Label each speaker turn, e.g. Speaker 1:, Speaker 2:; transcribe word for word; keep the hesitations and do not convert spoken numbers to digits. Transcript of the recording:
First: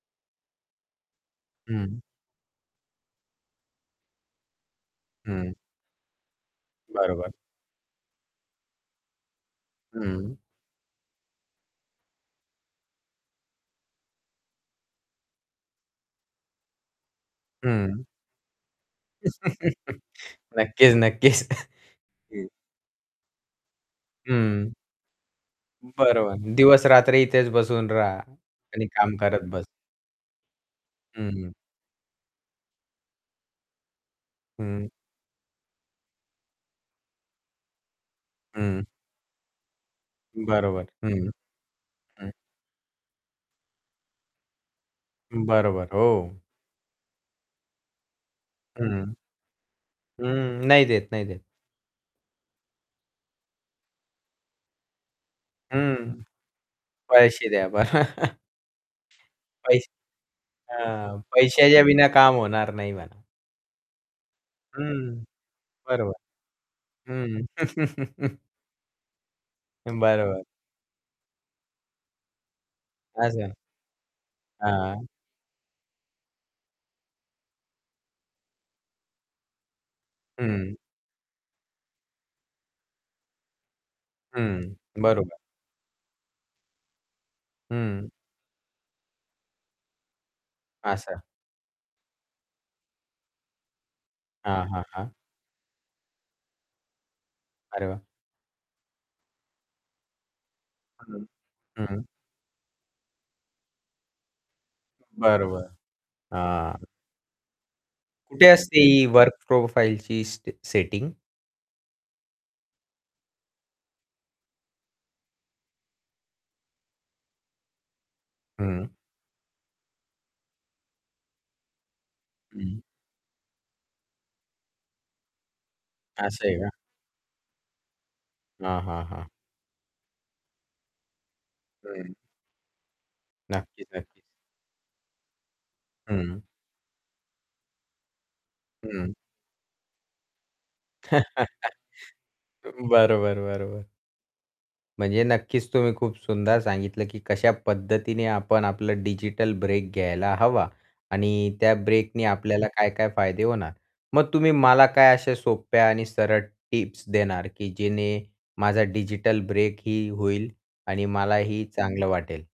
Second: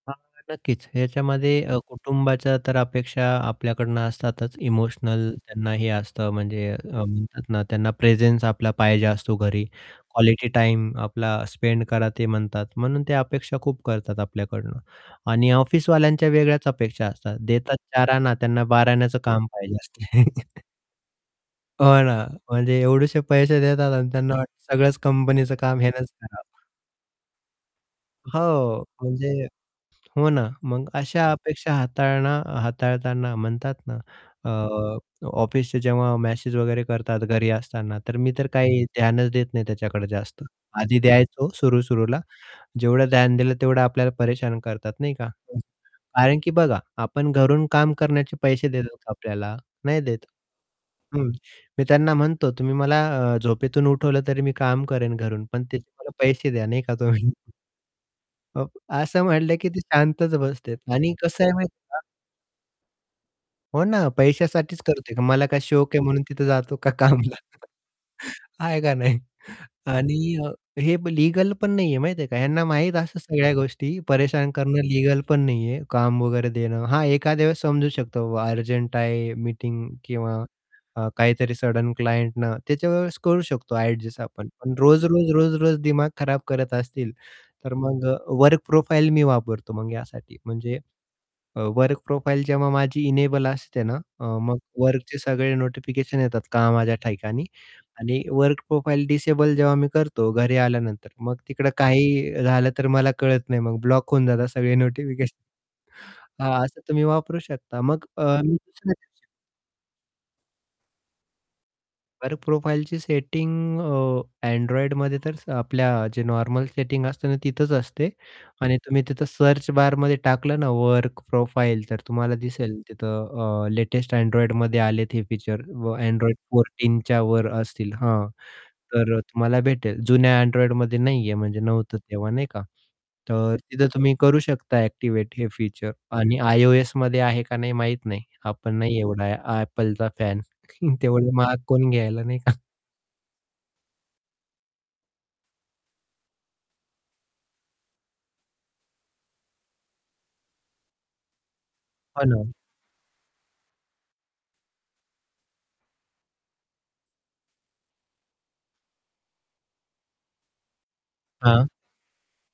Speaker 1: हां, नक्कीच. याच्यामध्ये अ,
Speaker 2: हं.
Speaker 1: कुटुंबाच्या तर अपेक्षा आपल्याकडनं असतातच इमोशनल
Speaker 2: हं.
Speaker 1: त्यांना हे असतं म्हणजे अ,
Speaker 2: बरोबर.
Speaker 1: म्हणतात ना, त्यांना प्रेझेन्स आपला पाहिजे असतो घरी
Speaker 2: हं.
Speaker 1: क्वालिटी टाईम आपला स्पेंड करा ते म्हणतात म्हणून ते अपेक्षा खूप करतात आपल्याकडून आणि ऑफिसवाल्यांच्या वेगळ्याच अपेक्षा असतात, देतात
Speaker 2: हं.
Speaker 1: चार आणा त्यांना बाराण्याचं काम पाहिजे असते.
Speaker 2: नक्कीच, नक्कीच.
Speaker 1: हो ना,
Speaker 2: हं.
Speaker 1: म्हणजे एवढेसे पैसे देतात अन् त्यांना
Speaker 2: हं.
Speaker 1: वाटतं सगळंच कंपनीचं काम ह्यानेच
Speaker 2: बरोबर.
Speaker 1: करावं.
Speaker 2: दिवस-रात्री इथेच बसून राहा
Speaker 1: हो,
Speaker 2: आणि काम
Speaker 1: म्हणजे
Speaker 2: करत बस.
Speaker 1: हो ना, मग अशा
Speaker 2: हं.
Speaker 1: अपेक्षा हाताळन हाताळताना म्हणतात ना, अ,
Speaker 2: हं.
Speaker 1: अ, ऑफिसचे जेव्हा मॅसेज वगैरे करतात घरी असताना तर मी तर काही
Speaker 2: हं.
Speaker 1: ध्यानच देत नाही त्याच्याकडे जास्त.
Speaker 2: बरोबर,
Speaker 1: आधी
Speaker 2: हं,
Speaker 1: द्यायचं सुरू सुरूला,
Speaker 2: हं.
Speaker 1: जेवढं ध्यान दिलं तेवढं आपल्याला परेशान करतात नाही का.
Speaker 2: बरोबर,
Speaker 1: कारण
Speaker 2: हो.
Speaker 1: की बघा आपण घरून काम करण्याचे पैसे देतात का
Speaker 2: हं.
Speaker 1: आपल्याला? नाही देत.
Speaker 2: हं, नाही देत, नाही
Speaker 1: हं,
Speaker 2: देत.
Speaker 1: मी त्यांना म्हणतो, "तुम्ही मला अ, झोपेतून उठवलं तरी मी काम करेन घरून पण त्याचे मला
Speaker 2: हं,
Speaker 1: पैसे द्या नाही का" "तुम्ही."
Speaker 2: पैसे द्या बरं
Speaker 1: अ, असं म्हटलं की ते
Speaker 2: पैसे
Speaker 1: शांतच बसतात आणि
Speaker 2: हां,
Speaker 1: कसं आहे माहिती
Speaker 2: पैशाच्या
Speaker 1: आहे का
Speaker 2: बिना काम होणार नाही म्हणा.
Speaker 1: हो ना, पैश्यासाठीच
Speaker 2: हं,
Speaker 1: करतोय, मला काय शौक आहे
Speaker 2: बरोबर.
Speaker 1: म्हणून तिथे जातो का कामला?
Speaker 2: हं.
Speaker 1: आहे का नाही आणि
Speaker 2: बरोबर.
Speaker 1: अ, हे लीगल पण नाही आहे माहिती आहे का? ह्यांना माहीत असं
Speaker 2: असं.
Speaker 1: सगळ्या गोष्टी परेशान करणं
Speaker 2: हां.
Speaker 1: लीगल पण नाहीये, काम वगैरे देणं. हां, एखाद्या वेळेस समजू शकतो बाबा अर्जंट आहे मीटिंग किंवा
Speaker 2: हं.
Speaker 1: अ, काहीतरी सडन क्लायंट ना त्या वेळेस करू शकतो ॲडजस्ट आपण. पण
Speaker 2: हं,
Speaker 1: रोज-रोज,
Speaker 2: बरोबर.
Speaker 1: रोज-रोज दिमाग खराब करत असतील तर मग
Speaker 2: हं.
Speaker 1: अ, वर्क प्रोफाइल मी वापरतो मग यासाठी म्हणजे
Speaker 2: असं.
Speaker 1: अ, वर्क प्रोफाइल जेव्हा माझी इनेबल असते ना अ, मग
Speaker 2: हां, हां, हां.
Speaker 1: वर्कचे सगळे नोटिफिकेशन येतात कामाच्या ठिकाणी
Speaker 2: अरे वाह!
Speaker 1: आणि वर्क प्रोफाइल डिसेबल जेव्हा मी करतो घरी आल्यानंतर
Speaker 2: हं.
Speaker 1: मग तिकडे
Speaker 2: हं.
Speaker 1: काहीही झालं तर मला कळत नाही मग ब्लॉक होऊन जातात सगळे नोटिफिकेशन.
Speaker 2: बरोबर,
Speaker 1: हां,
Speaker 2: हां.
Speaker 1: असं तुम्ही वापरू शकता. मग अ
Speaker 2: कुठे असते ही
Speaker 1: [unintelligible]
Speaker 2: वर्क प्रोफाइलची स सेटिंग?
Speaker 1: वर्क प्रोफाइलची सेटिंग अ, Androidमध्ये तर स आपल्या जे नॉर्मल सेटिंग असते ना, तिथंच असते आणि
Speaker 2: हं.
Speaker 1: तुम्ही तिथं सर्च बारमध्ये टाकलं ना वर्क प्रोफाइल तर तुम्हाला दिसेल
Speaker 2: हं.
Speaker 1: तिथं अ, लेटेस्ट Androidमध्ये आलेत हे फीचर व Android
Speaker 2: असं आहे का?
Speaker 1: फोर्टीन च्या वर असतील हां,
Speaker 2: हां, हां,
Speaker 1: तर अ,
Speaker 2: हां.
Speaker 1: तुम्हाला भेटेल जुन्या Androidमध्ये नाहीये म्हणजे नव्हतं
Speaker 2: हं.
Speaker 1: तेव्हा नाही का. तर
Speaker 2: नक्की,
Speaker 1: तिथं तुम्ही
Speaker 2: नक्कीच.
Speaker 1: करू शकता ॲक्टिव्हेट हे फीचर आणि
Speaker 2: हं.
Speaker 1: iOSमध्ये आहे का नाही माहीत नाही. आपण नाही
Speaker 2: हं.
Speaker 1: एवढा आहे आ Appleचा. फॅन तेवढे महाग कोणी घ्यायला नाही का.
Speaker 2: बरोबर, बरोबर. म्हणजे नक्कीच तुम्ही खूप सुंदर सांगितलं की कशा पद्धतीने आपण आपलं डिजिटल ब्रेक घ्यायला हवा आणि त्या
Speaker 1: हो
Speaker 2: ब्रेकने
Speaker 1: ना.
Speaker 2: आपल्याला काय-काय फायदे होणार. मग तुम्ही मला काय अशा सोप्या आणि सरळ टिप्स देणार की जेणे माझा डिजिटल ब्रेक ही होईल आणि मलाही
Speaker 1: हां.
Speaker 2: चांगलं वाटेल.